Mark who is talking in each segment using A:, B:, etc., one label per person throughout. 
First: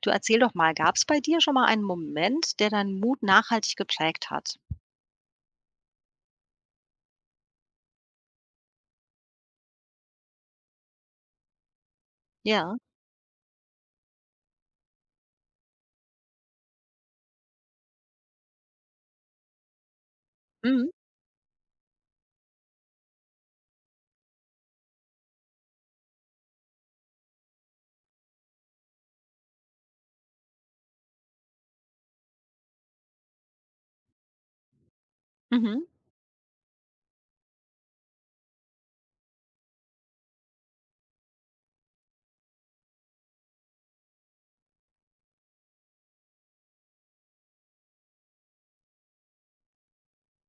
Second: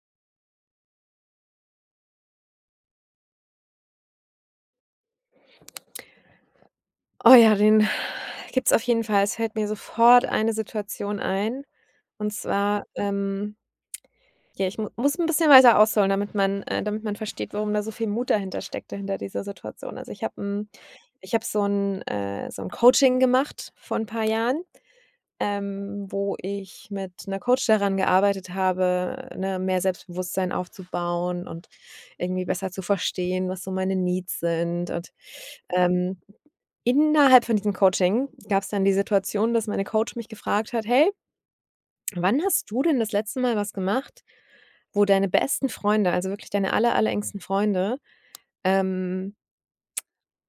A: Du, erzähl doch mal, gab es bei dir schon mal einen Moment, der deinen Mut nachhaltig geprägt hat?
B: Oh ja, den gibt's auf jeden Fall. Es fällt mir sofort eine Situation ein. Und
A: Ja.
B: zwar, ja, ich mu muss 'n bisschen weiter ausholen, damit man versteht, warum da so viel Mut dahinter steckte, hinter dieser Situation. Also,
A: Mhm.
B: ich habe so 'n Coaching gemacht vor 'n paar Jahren, wo ich mit 'ner Coach daran gearbeitet habe, ne, mehr Selbstbewusstsein aufzubauen und irgendwie besser zu verstehen, was so meine Needs sind, und
A: Mhm.
B: ähm innerhalb von diesem Coaching gab es dann die Situation, dass meine Coach mich gefragt hat: „Hey, wann hast du denn das letzte Mal was gemacht, wo deine besten Freunde, also wirklich deine allerengsten Freunde, ähm,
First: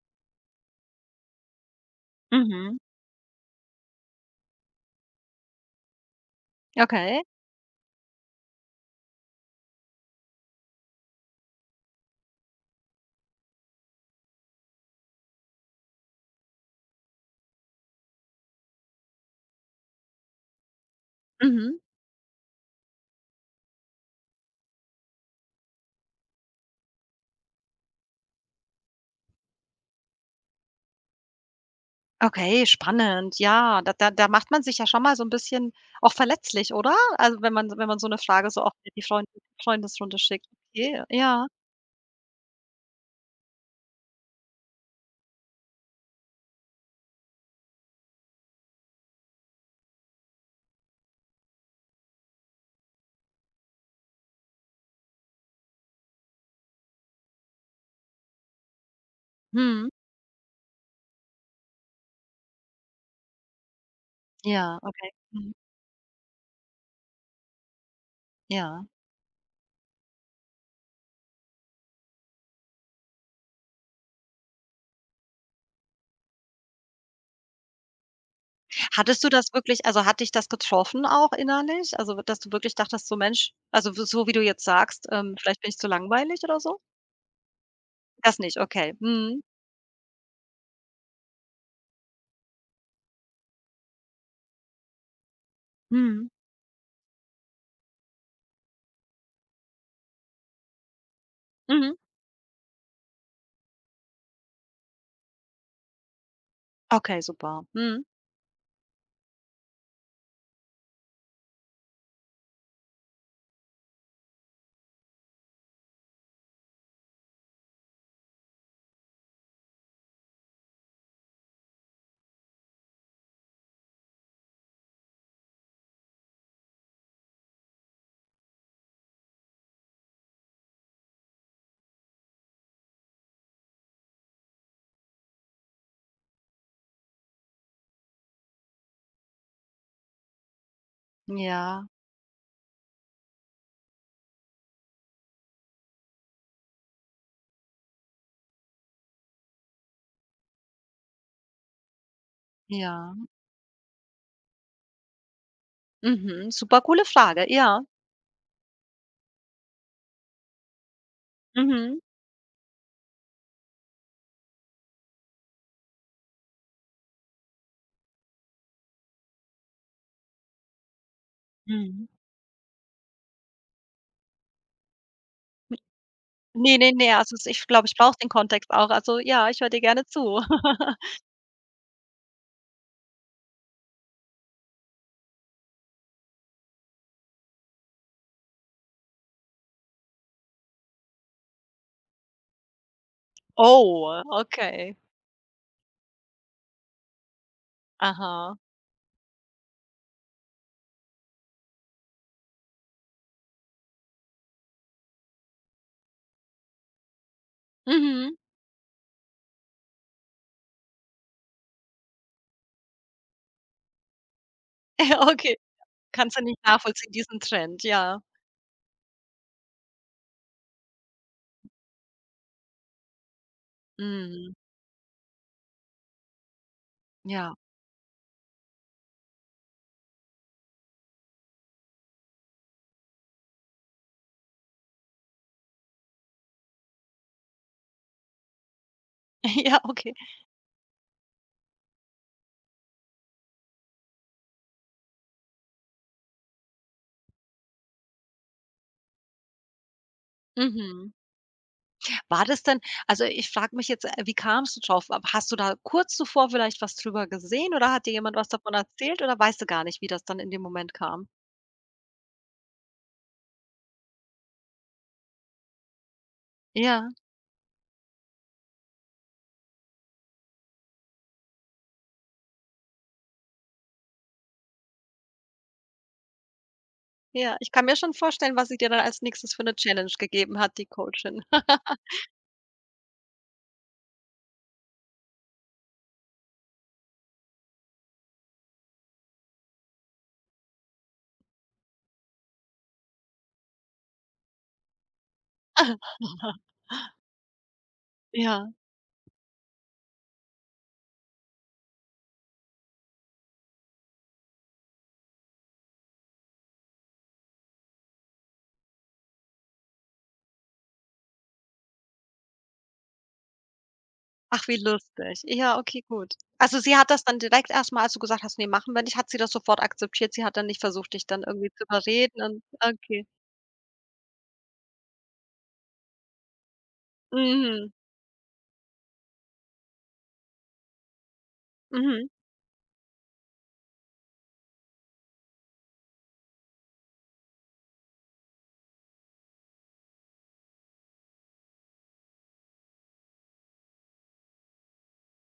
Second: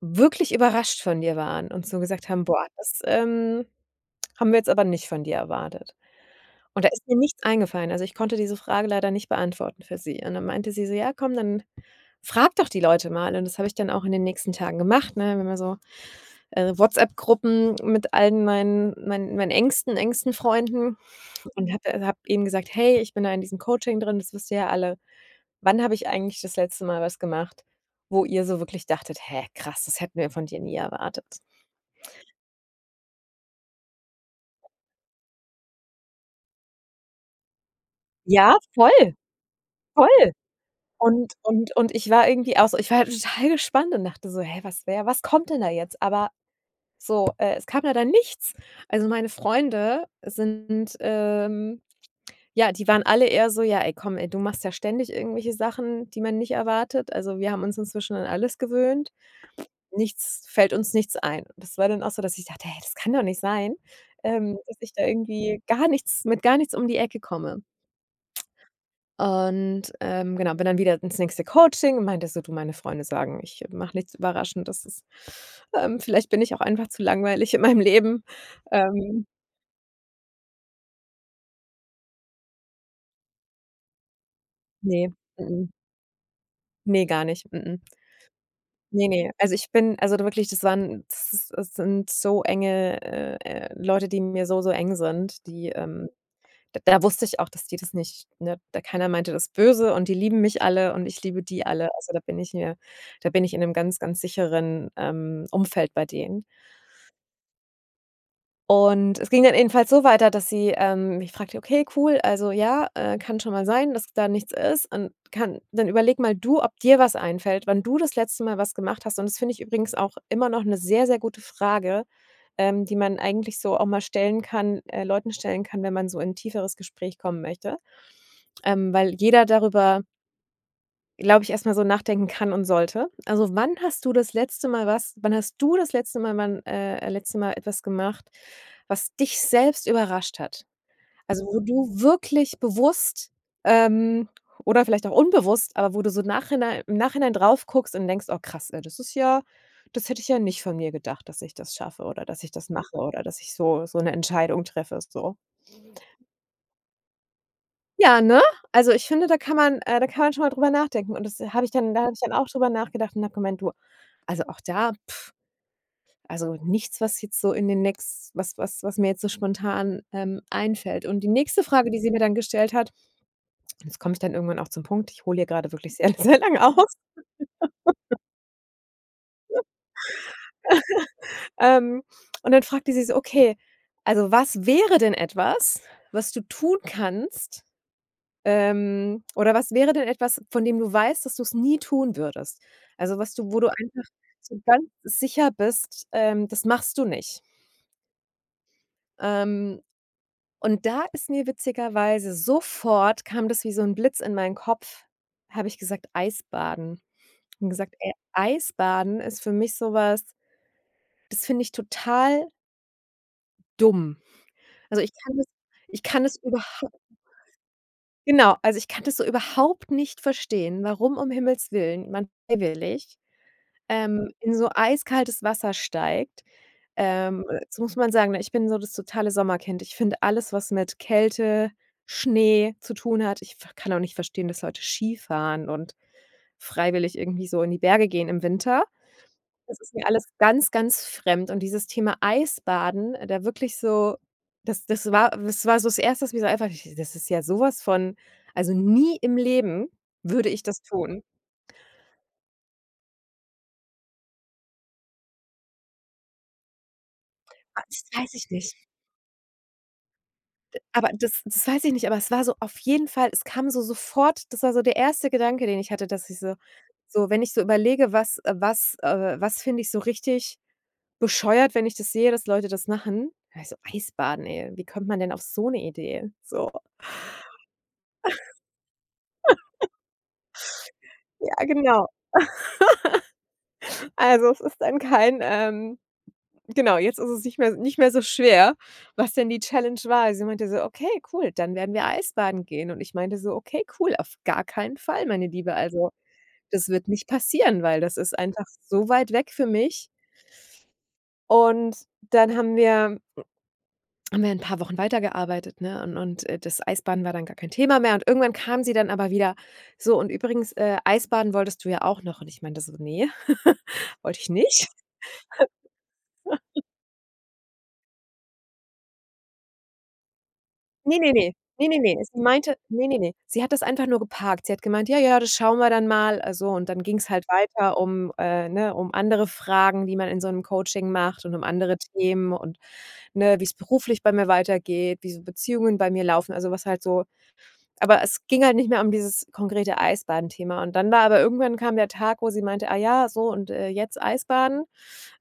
B: wirklich überrascht von dir waren und so gesagt haben: ‚Boah,
A: Mhm.
B: das, haben wir jetzt aber nicht von dir erwartet.'" Und da ist mir
A: Okay.
B: nichts eingefallen. Also, ich konnte diese Frage leider nicht beantworten für sie. Und dann meinte sie so: „Ja, komm, dann frag doch die Leute mal." Und das habe ich dann auch in den nächsten Tagen gemacht, ne? Bin mal so WhatsApp-Gruppen mit allen meinen engsten, engsten Freunden und
A: Mhm.
B: habe eben gesagt: „Hey, ich bin da in diesem Coaching drin, das wisst ihr ja alle. Wann habe ich eigentlich das letzte Mal was gemacht, wo ihr so wirklich dachtet: ‚Hä, krass, das hätten wir von dir nie erwartet?'"
A: Okay, spannend. Ja, da macht man sich ja schon mal so ein bisschen auch verletzlich, oder? Also, wenn man so eine Frage
B: Ja,
A: so auch in
B: voll,
A: die Freundesrunde
B: voll.
A: schickt. Okay,
B: Und
A: ja.
B: und und ich war irgendwie auch so ich war halt total gespannt und dachte so: „Hä, was kommt denn da jetzt?" Aber so, es kam da dann nichts. Also, meine Freunde sind, ja, die waren alle eher so: „Ja, ey, komm, ey, du machst ja ständig irgendwelche Sachen, die man nicht erwartet." Also, wir haben uns inzwischen an alles gewöhnt.
A: Mhm.
B: Nichts fällt uns, nichts ein. Das war dann auch so, dass ich dachte: „Hey, das kann doch nicht sein,
A: Ja,
B: dass ich da
A: okay. Mhm.
B: irgendwie gar nichts mit gar nichts um die Ecke komme."
A: Ja.
B: Und, genau, bin dann wieder ins nächste Coaching und meinte so: „Du, meine Freunde sagen, ich mache nichts überraschend. Das ist vielleicht bin ich auch einfach zu langweilig in meinem Leben."
A: Hattest
B: Ähm,
A: du das wirklich, also, hat dich das getroffen auch innerlich? Also, dass du wirklich dachtest so: „Mensch“, also, so wie du jetzt sagst,
B: ne,
A: „Vielleicht
B: mm,
A: bin ich zu langweilig“ oder so?
B: ne, gar nicht, mm. Mm.
A: Das nicht, okay.
B: Ne, ne.
A: Mhm.
B: Also, ich bin, also, da wirklich, das waren das ist das sind so enge, Leute, die mir so, so eng sind, die,
A: Mhm.
B: da wusste ich auch, dass die das nicht, ne, da keiner meinte das böse und die lieben mich alle und ich liebe die alle.
A: Mhm.
B: Also, da bin ich in 'nem ganz, ganz sicheren, Umfeld bei denen.
A: Okay, super. Mhm.
B: Und es ging dann jedenfalls so weiter, dass sie, mich fragte: „Okay, cool, also ja, kann schon mal sein, dass da nichts ist, und kann dann, überleg mal du, ob dir was einfällt, wann du das letzte Mal was gemacht hast." Und das finde ich übrigens auch immer noch eine sehr, sehr gute Frage, die man eigentlich so auch mal stellen kann Leuten stellen kann, wenn man so in 'n tieferes Gespräch kommen möchte, weil jeder darüber, glaube ich, erstmal so nachdenken kann und sollte. Also, wann hast du das letzte Mal etwas gemacht, was dich selbst überrascht hat? Also, wo
A: Ja,
B: du wirklich bewusst, ähm, oder vielleicht auch unbewusst, aber wo du so nachhinein im Nachhinein drauf guckst und denkst: „Oh krass, das hätte ich ja nicht von mir gedacht, dass ich das schaffe oder dass ich das mache oder
A: ja.
B: dass ich so so eine Entscheidung treffe", so?
A: Mhm. Super coole Frage, ja.
B: Ja, ne? Also, ich finde, da kann man schon mal drüber nachdenken, und das habe ich dann
A: Mhm.
B: da habe ich dann auch drüber nachgedacht und habe gemeint: „Du, also, auch da, also, nichts, was jetzt so in den nächsten, was was was mir jetzt so spontan, einfällt." Und die nächste Frage, die
A: Mhm.
B: sie mir dann gestellt hat, und jetzt komme ich dann irgendwann auch zum Punkt, ich hole hier gerade wirklich sehr, sehr lang
A: Ne, ne,
B: aus,
A: ne, also s ich glaube, ich brauche den Kontext auch. Also ja, ich höre dir gerne zu.
B: ähm, und dann fragte sie so: „Okay, also, was wäre denn etwas, was du tun kannst, ähm, oder was wäre denn etwas, von dem du weißt, dass du's nie tun würdest? Also, was du wo du einfach
A: Oh,
B: so ganz
A: okay.
B: sicher bist, das machst du nicht.
A: Aha.
B: Ähm, und da ist mir witzigerweise sofort, kam das wie so 'n Blitz in meinen Kopf, habe ich gesagt: „Eisbaden." Und gesagt: „Ey,
A: Mhm.
B: Eisbaden ist für mich so was, das finde ich total dumm." Also,
A: Ja, okay.
B: ich kann das
A: Kannst du nicht
B: überhau
A: nachvollziehen, diesen Trend, ja.
B: genau, also, ich kann das so überhaupt nicht verstehen, warum um Himmels Willen man freiwillig,
A: Mhm.
B: in so eiskaltes Wasser steigt.
A: Ja.
B: Jetzt muss man sagen, ne, ich bin so das totale Sommerkind. Ich finde alles, was mit Kälte, Schnee zu tun hat, ich v kann auch nicht verstehen, dass Leute Skifahren und freiwillig irgendwie so in die Berge gehen im Winter.
A: Ja,
B: Das ist mir
A: okay.
B: alles ganz, ganz fremd, und dieses Thema Eisbaden, da wirklich so, das war so das Erste, was mir so einfach, das ist ja sowas von, also, nie im Leben würde ich das
A: Mhm.
B: tun.
A: War das denn Also, ich frage mich jetzt, wie kamst du drauf? W Hast du da kurz zuvor vielleicht was drüber gesehen
B: Ah,
A: oder
B: das
A: hat dir
B: weiß
A: jemand was
B: ich
A: davon
B: nicht.
A: erzählt oder weißt du gar nicht, wie das dann in dem Moment
B: Aber
A: kam?
B: das weiß ich nicht, aber es war so, auf jeden Fall, es kam so sofort, das war so der erste Gedanke, den ich hatte, dass ich so,
A: Ja,
B: so, wenn ich so überlege, was finde ich so richtig bescheuert, wenn ich das sehe, dass Leute das machen. Da war ich so: „Eisbaden, ey, wie kommt man denn auf so 'ne Idee?" So,
A: ja, ich kann mir schon vorstellen, was sie dir dann als Nächstes für 'ne Challenge gegeben hat, die Coachin.
B: ja, genau. Also, es ist dann kein, genau, jetzt ist es nicht mehr so schwer, was denn die Challenge war. Sie meinte so: „Okay, cool, dann werden wir Eisbaden gehen." Und ich meinte so: „Okay, cool, auf gar keinen Fall, meine Liebe." Also, das wird nicht passieren, weil das ist einfach
A: Ja.
B: so weit weg für mich. Und dann haben wir 'n paar Wochen weitergearbeitet, ne? Und das Eisbaden war dann gar kein Thema mehr. Und irgendwann kam sie dann aber wieder: „So, und übrigens, Eisbaden wolltest du ja auch noch." Und ich meinte so: „Ne, wollte ich
A: Ach, wie
B: nicht."
A: lustig. Ja, okay, gut. Also, sie hat das dann direkt, erst mal als du gesagt hast: „Ne, machen wir nicht“, hat sie das sofort akzeptiert. Sie hat dann nicht versucht,
B: Ne,
A: dich
B: ne,
A: dann
B: ne.
A: irgendwie zu
B: Ne, ne, ne. Sie
A: überreden und
B: meinte, ne, ne,
A: okay.
B: ne. Sie hat das einfach nur geparkt. Sie hat gemeint: „Ja, ja, das schauen wir dann mal." So, und dann ging's halt
A: Mhm,
B: weiter um andere Fragen, die man in so 'nem Coaching macht, und um andere
A: mhm.
B: Themen und, ne, wie's beruflich bei mir weitergeht, wie so Beziehungen bei mir laufen, also was halt so. Aber es ging halt nicht mehr um dieses konkrete Eisbaden-Thema, und dann war aber irgendwann kam der Tag, wo sie meinte: „Ah ja, so, und, jetzt Eisbaden,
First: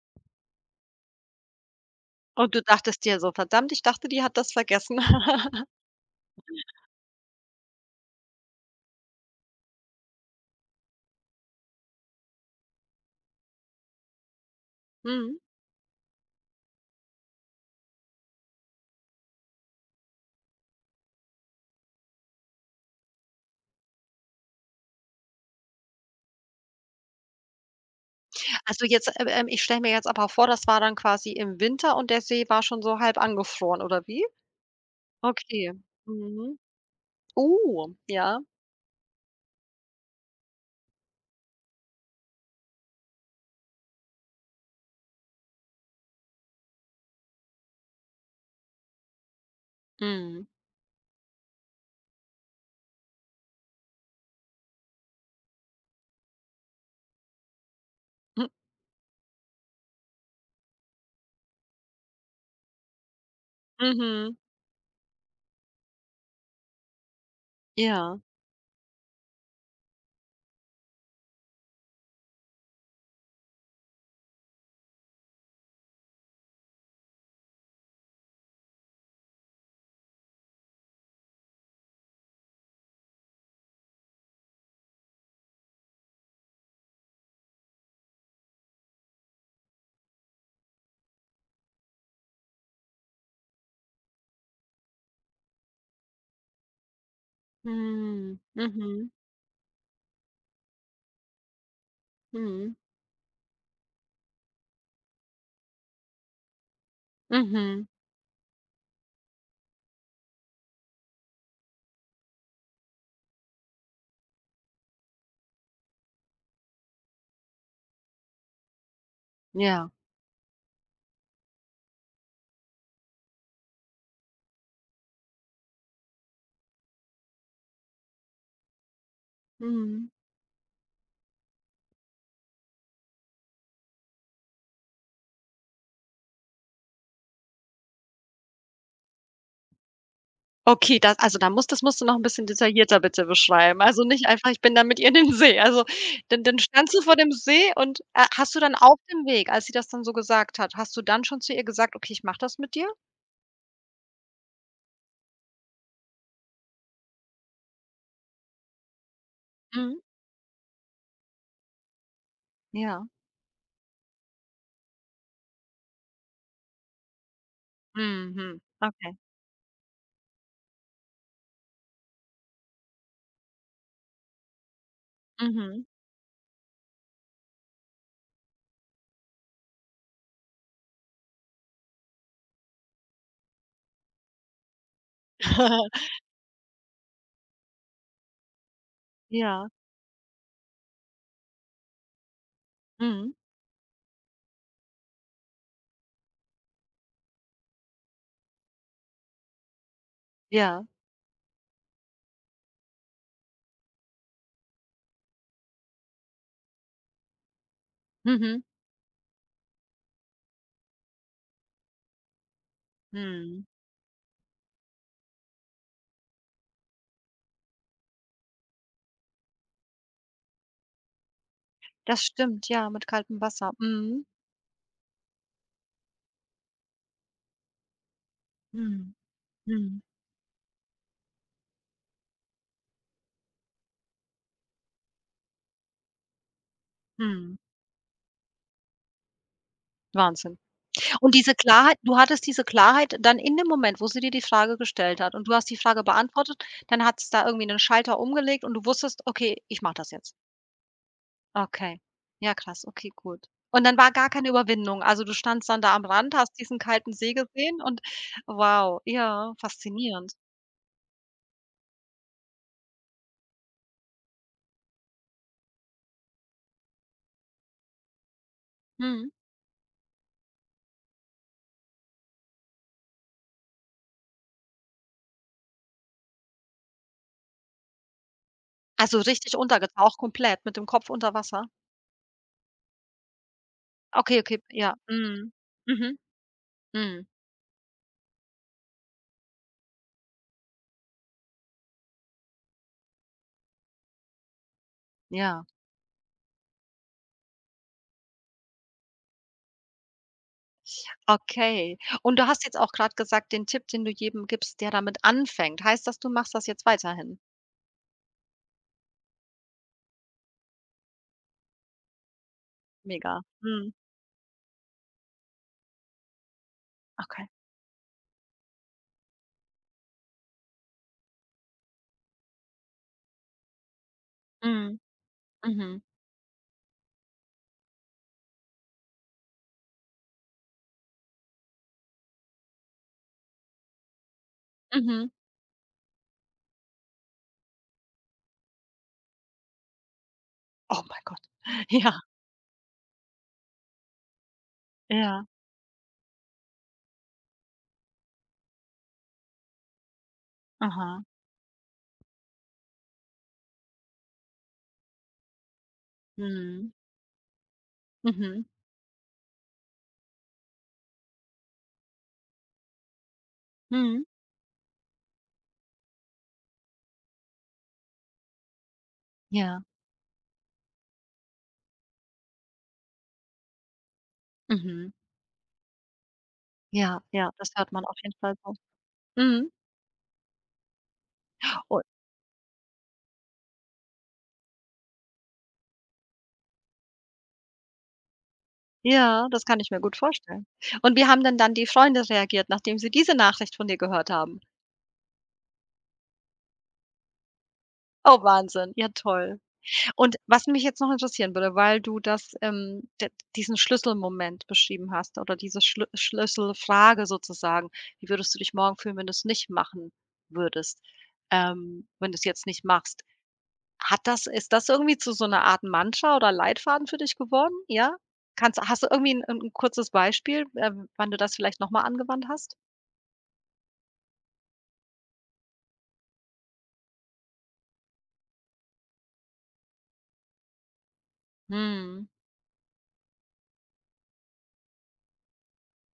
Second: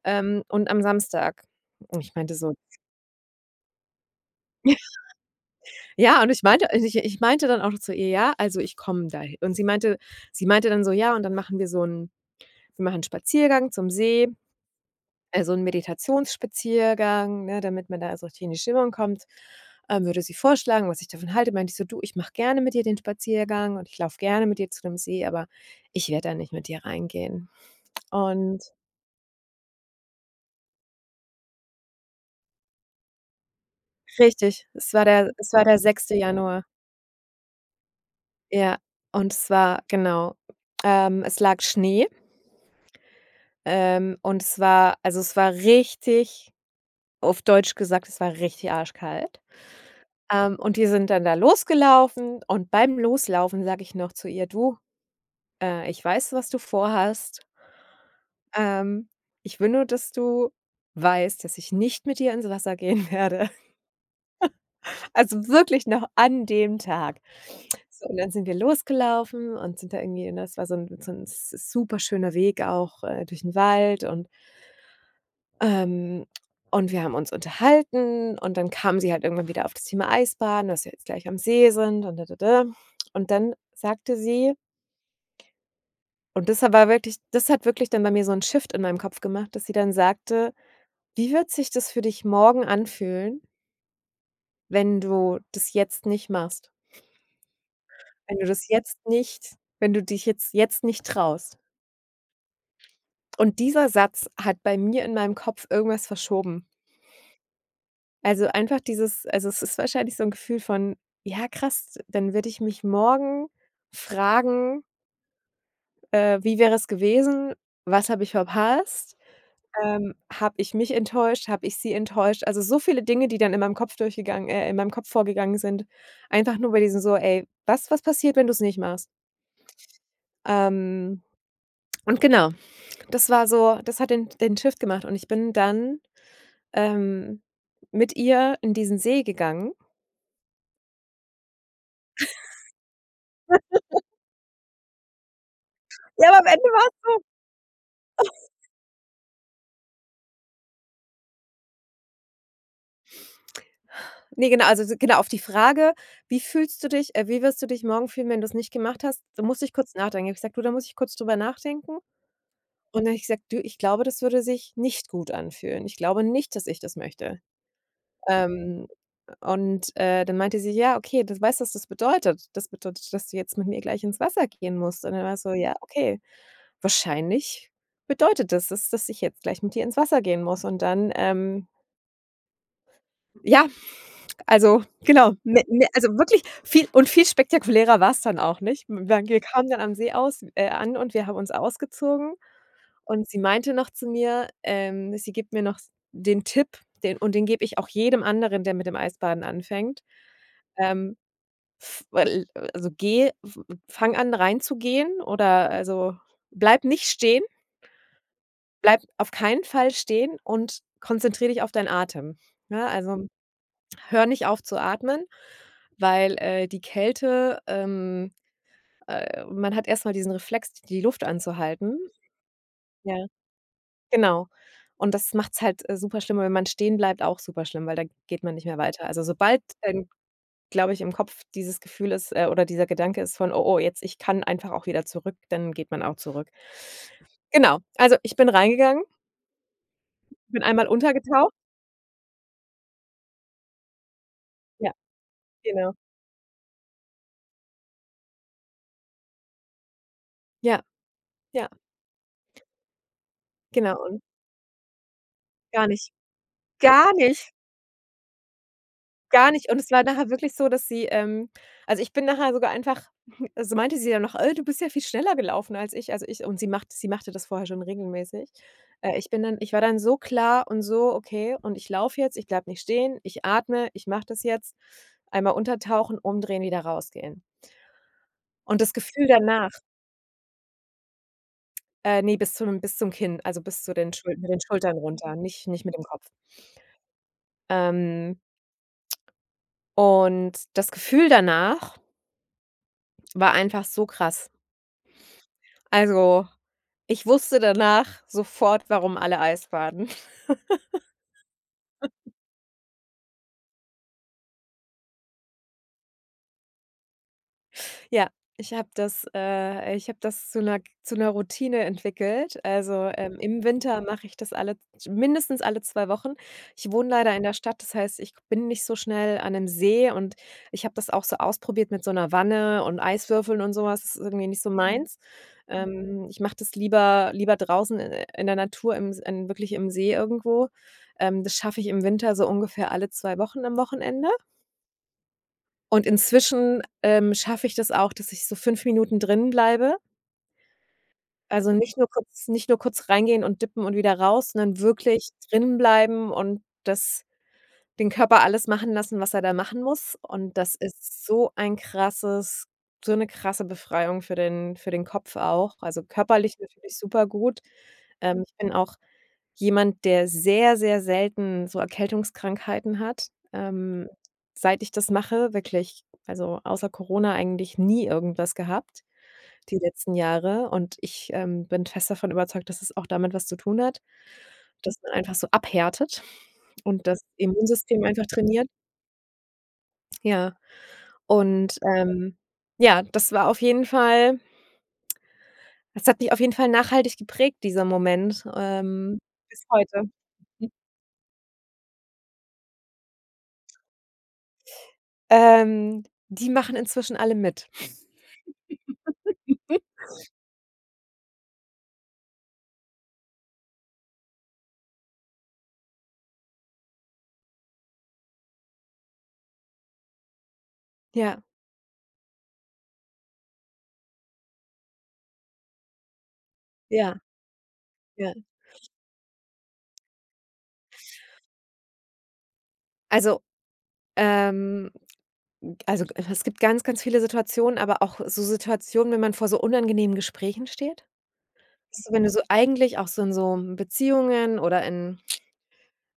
B: und am Samstag." Und ich meinte so
A: Und du dachtest dir so: „Verdammt, ich dachte, die hat das vergessen.“
B: Ja, und ich meinte dann auch zu ihr: „Ja, also, ich komme dahi“ und sie meinte dann so: „Ja, und dann machen wir so 'n wir machen 'n Spaziergang zum See,
A: Mhm.
B: also so Meditationsspaziergang, ne, damit man da so richtig in die Stimmung kommt." Würde sie vorschlagen, was ich davon halte. Meinte ich so: „Du, ich mache gerne mit dir den Spaziergang und ich laufe gerne mit dir zu dem See, aber ich werde da nicht mit dir reingehen." Und
A: Also jetzt, ich stelle mir jetzt aber vor, das war dann quasi im Winter und der See war schon so halb angefroren, oder wie?
B: richtig, es war der es war
A: Okay.
B: der sechste
A: Mhm.
B: Januar.
A: Oh, ja.
B: Ja, und es war, genau, es lag Schnee. Und es war, also, es war richtig, auf Deutsch gesagt, es war richtig arschkalt.
A: Mhm.
B: Und die sind dann da losgelaufen, und beim Loslaufen sage ich noch zu ihr: „Du, ich weiß, was du vorhast.
A: M
B: Ähm, ich will nur, dass du weißt, dass ich nicht mit dir ins Wasser gehen werde."
A: mhm.
B: Also, wirklich noch an dem Tag. So, und
A: Ja.
B: dann sind wir losgelaufen und sind da irgendwie, ne, es war so ein so 'n s superschöner Weg auch, durch den Wald und, Ähm, und wir haben uns unterhalten, und dann kam sie halt irgendwann wieder auf das Thema Eisbaden, dass wir jetzt gleich am See sind und dada. Und dann sagte sie Und das war wirklich, das hat wirklich dann bei mir so 'n Shift in meinem Kopf gemacht, dass sie dann sagte: „Wie wird sich das für dich morgen anfühlen, wenn du das jetzt nicht machst?
A: Mhm. Mhm.
B: Wenn du dich jetzt nicht traust?"
A: Mhm.
B: Und dieser Satz hat bei mir in meinem Kopf irgendwas verschoben.
A: Mhm.
B: Also, einfach dieses, also, es ist wahrscheinlich so ein Gefühl von: „Ja, krass, dann würde ich mich morgen fragen, wie wäre es gewesen? Was habe ich verpasst?
A: Ja.
B: Habe ich mich enttäuscht? Habe ich sie enttäuscht?" Also, so viele Dinge, die dann in meinem Kopf durchgegangen in meinem Kopf vorgegangen sind, einfach nur bei diesem so: "Ey, was passiert, wenn du es nicht machst?"
A: Mhm.
B: Ähm, und genau, das war so das hat den Shift gemacht und ich bin dann, ähm, mit ihr in diesen See gegangen.
A: Okay, das, also da muss das musst du noch ein bisschen detaillierter bitte beschreiben. Also nicht einfach: „Ich bin da mit ihr in den See.“ Also,
B: Ja, aber
A: dann
B: am
A: dann
B: Ende
A: standst du vor dem See und, hast du dann auf dem Weg, als sie das dann so gesagt hat, hast du dann schon zu ihr gesagt: „Okay, ich mache das mit dir?“
B: ne, genau, also so genau, auf die Frage: "Wie fühlst du dich wie wirst du dich morgen fühlen, wenn du's nicht gemacht hast?" Da musste ich kurz
A: Mhm.
B: nachdenken. Da habe ich gesagt: "Du, da muss ich kurz drüber nachdenken." Und
A: Ja.
B: dann habe ich gesagt: "Du, ich glaube, das würde sich nicht gut anfühlen. Ich glaube nicht, dass ich das möchte."
A: Mhm.
B: Ähm,
A: Okay.
B: und, dann meinte sie: "Ja, okay, du weißt, was das bedeutet. Das bedeutet, dass du jetzt mit mir gleich ins Wasser gehen musst." Und dann war ich so: "Ja,
A: Mhm.
B: okay, wahrscheinlich bedeutet das, dass ich jetzt gleich mit dir ins Wasser gehen muss." Und dann, ja, also, genau, also wirklich viel und viel spektakulärer war's dann auch nicht. Weil wir
A: Ja.
B: kamen dann am See aus an und wir haben uns ausgezogen und
A: Mhm.
B: sie meinte noch zu mir, sie gibt mir noch s den Tipp, den und den gebe ich auch jedem anderen, der mit dem Eisbaden anfängt.
A: Ja.
B: Ähm, f weil also geh f Fang an, reinzugehen, oder also bleib nicht stehen,
A: Mhm.
B: bleib auf keinen Fall stehen und konzentriere dich auf deinen Atem. Ne, also
A: Mhm.
B: hör nicht auf zu atmen, weil, die Kälte, man hat erst mal diesen Reflex, die Luft anzuhalten.
A: Das stimmt, ja, mit
B: Ja,
A: kaltem Wasser. Mhm.
B: genau. Und das macht's halt, super schlimm. Und wenn man stehen bleibt, auch super schlimm, weil da geht man nicht mehr weiter.
A: Mhm.
B: Also, sobald
A: Mhm.
B: dann, glaube ich, im Kopf dieses oder dieser Gedanke ist von: "Oh, oh, jetzt ich kann einfach auch wieder zurück", dann geht man auch zurück.
A: Mhm.
B: Genau. Also, ich bin reingegangen,
A: Wahnsinn.
B: bin einmal
A: Und diese
B: untergetaucht.
A: Klarheit, du hattest diese Klarheit dann in dem Moment, wo sie dir die Frage
B: Ja,
A: gestellt hat und du hast die
B: genau.
A: Frage beantwortet, dann hat es da irgendwie einen Schalter umgelegt und du wusstest: „Okay, ich mache das jetzt.“
B: Ja, ja,
A: Okay. Ja, krass. Okay, gut. Und dann
B: genau
A: war
B: und
A: gar keine Überwindung. Also, du standst dann
B: gar
A: da am
B: nicht
A: Rand, hast diesen kalten
B: gar
A: See
B: nicht.
A: gesehen und wow,
B: Gar
A: ja,
B: nicht. Und es war nachher
A: faszinierend.
B: wirklich so, dass sie also, ich bin nachher sogar einfach so meinte sie dann noch: "Äh, du bist ja viel schneller gelaufen als ich." Also, ich und sie machte das vorher schon regelmäßig.
A: Mhm.
B: Ich war dann so klar und so: "Okay, und ich laufe jetzt, ich bleib nicht stehen, ich atme, ich mache das jetzt." Einmal untertauchen, umdrehen, wieder rausgehen. Und das
A: Also,
B: Gefühl
A: richtig
B: danach
A: untergetaucht, komplett mit dem Kopf unter Wasser?
B: ne, bis zum Kinn, also, bis zu den Schul
A: Okay,
B: mit
A: okay,
B: den
A: ja.
B: Schultern runter,
A: Mhm.
B: nicht mit dem
A: Mhm.
B: Kopf.
A: Mhm.
B: Ähm, und das Gefühl danach war einfach so krass.
A: Ja,
B: Also, ich wusste danach sofort, warum alle Eis baden.
A: okay. Und du hast jetzt auch gerade gesagt, den Tipp, den du jedem gibst, der damit anfängt. Heißt das, du machst das jetzt weiterhin?
B: Ja, ich habe das zu einer zu 'ner Routine entwickelt. Also,
A: Mega.
B: im
A: Mhm.
B: Winter mache ich das alle mindestens alle 2 Wochen. Ich wohne leider in
A: Okay.
B: der Stadt, das heißt, ich bin nicht so schnell an einem See, und ich habe das auch so ausprobiert mit so einer Wanne und Eiswürfeln und so was. Das ist irgendwie nicht so mhm,
A: Mhm.
B: meins.
A: Mhm.
B: Ich mache das lieber draußen i in der Natur, im in wirklich im See irgendwo. Das schaffe ich im Winter so ungefähr alle 2 Wochen am Wochenende.
A: Mhm.
B: Und inzwischen, schaffe ich das auch, dass ich so 5 Minuten drin bleibe.
A: Oh mein Gott.
B: Also,
A: Ja,
B: nicht nur kurz reingehen und dippen und wieder raus, sondern wirklich
A: ja.
B: drin bleiben und das den Körper alles machen lassen, was er da machen muss, und das
A: Aha.
B: ist so ein krasses so eine krasse Befreiung für den Kopf auch. Also, körperlich
A: Mhm.
B: natürlich supergut. Ich
A: Mhm.
B: bin auch jemand, der sehr, sehr selten so Erkältungskrankheiten hat.
A: Mhm.
B: Seit ich das mache, wirklich, also, außer Corona eigentlich nie irgendwas gehabt die
A: Ja.
B: letzten Jahre, und ich, bin fest davon überzeugt, dass es auch damit was zu tun hat, dass
A: Mhm.
B: man einfach so abhärtet und
A: Ja,
B: das
A: ja, das hört man
B: Immunsystem
A: auf
B: einfach
A: jeden Fall
B: trainiert.
A: so. Mhm.
B: Ja, und, ja, das hat mich auf jeden Fall nachhaltig geprägt, dieser Moment,
A: Ja, das
B: bis
A: kann ich mir
B: heute.
A: gut vorstellen.
B: Hm,
A: Und wie haben denn dann die Freunde reagiert, nachdem sie diese Nachricht von dir gehört haben?
B: ähm, die machen inzwischen alle mit.
A: Oh, Wahnsinn. Ja, toll. Und was mich jetzt noch interessieren würde, weil du das, d diesen Schlüsselmoment beschrieben hast oder diese Schlüsselfrage sozusagen: „Wie würdest du dich morgen fühlen, wenn du es nicht machen würdest,
B: Ja,
A: wenn du es jetzt nicht machst?“ Hat das Ist das irgendwie zu so einer Art Mantra oder Leitfaden
B: ja,
A: für dich geworden? Ja?
B: ja.
A: Kannst Hast du irgendwie ein 'n kurzes Beispiel, wann du das vielleicht noch mal angewandt hast?
B: Also, ähm also, es gibt ganz, ganz viele Situationen, aber auch so Situationen, wenn man vor so unangenehmen Gesprächen steht. So, wenn
A: Mhm.
B: du so eigentlich auch so in so Beziehungen oder in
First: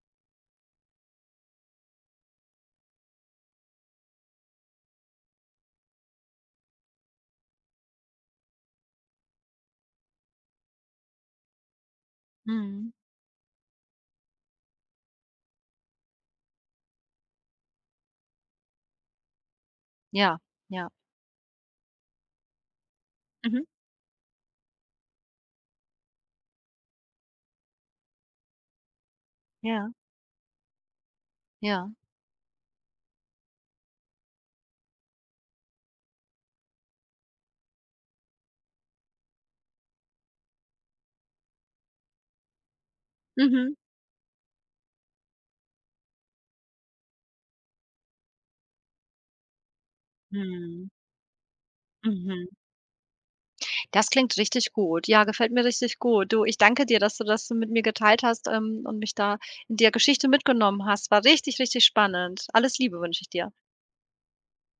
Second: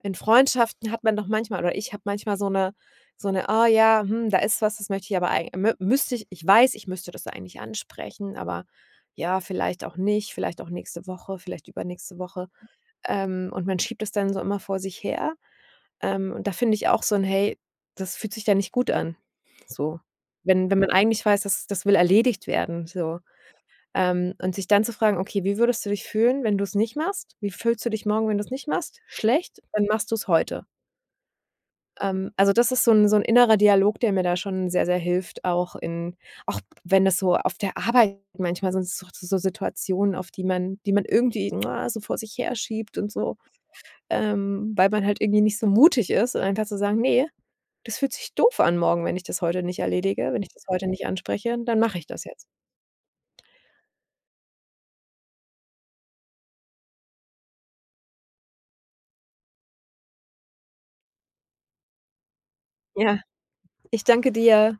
B: In Freundschaften hat man doch manchmal, oder ich habe manchmal so eine, oh ja, hm, da ist was, das möchte ich aber eigentlich müsste ich ich weiß, ich müsste das eigentlich ansprechen, aber ja, vielleicht auch nicht, vielleicht auch nächste Woche, vielleicht übernächste Woche."
A: Mhm.
B: Und man schiebt es dann so immer vor sich her. Und da finde ich auch so ein, "Hey, das fühlt sich ja nicht gut an." So,
A: Ja,
B: wenn
A: ja.
B: man eigentlich weiß, dass das will erledigt werden, so.
A: Mhm.
B: Und sich dann zu fragen: "Okay, wie würdest du dich fühlen, wenn du es nicht machst? Wie fühlst du dich morgen, wenn du es nicht machst? Schlecht, dann
A: Ja,
B: machst du es heute."
A: ja.
B: Ähm, also das ist so 'n innerer Dialog, der mir da schon sehr, sehr hilft, auch in auch wenn das so auf der Arbeit manchmal sind es so so Situationen, auf die man irgendwie, na, so vor sich herschiebt und so,
A: Mhm.
B: weil man halt irgendwie nicht so mutig ist und einfach zu sagen: "Ne, das fühlt sich doof an morgen, wenn ich das heute nicht erledige, wenn ich das heute
A: Mhm.
B: nicht anspreche, dann mache ich das jetzt."
A: Mhm. Das klingt richtig gut. Ja, gefällt mir richtig gut. Du, ich danke dir, dass du das so mit mir geteilt hast, und mich da in der Geschichte mitgenommen hast. War richtig, richtig spannend. Alles Liebe
B: Ja,
A: wünsche ich dir.
B: ich danke dir.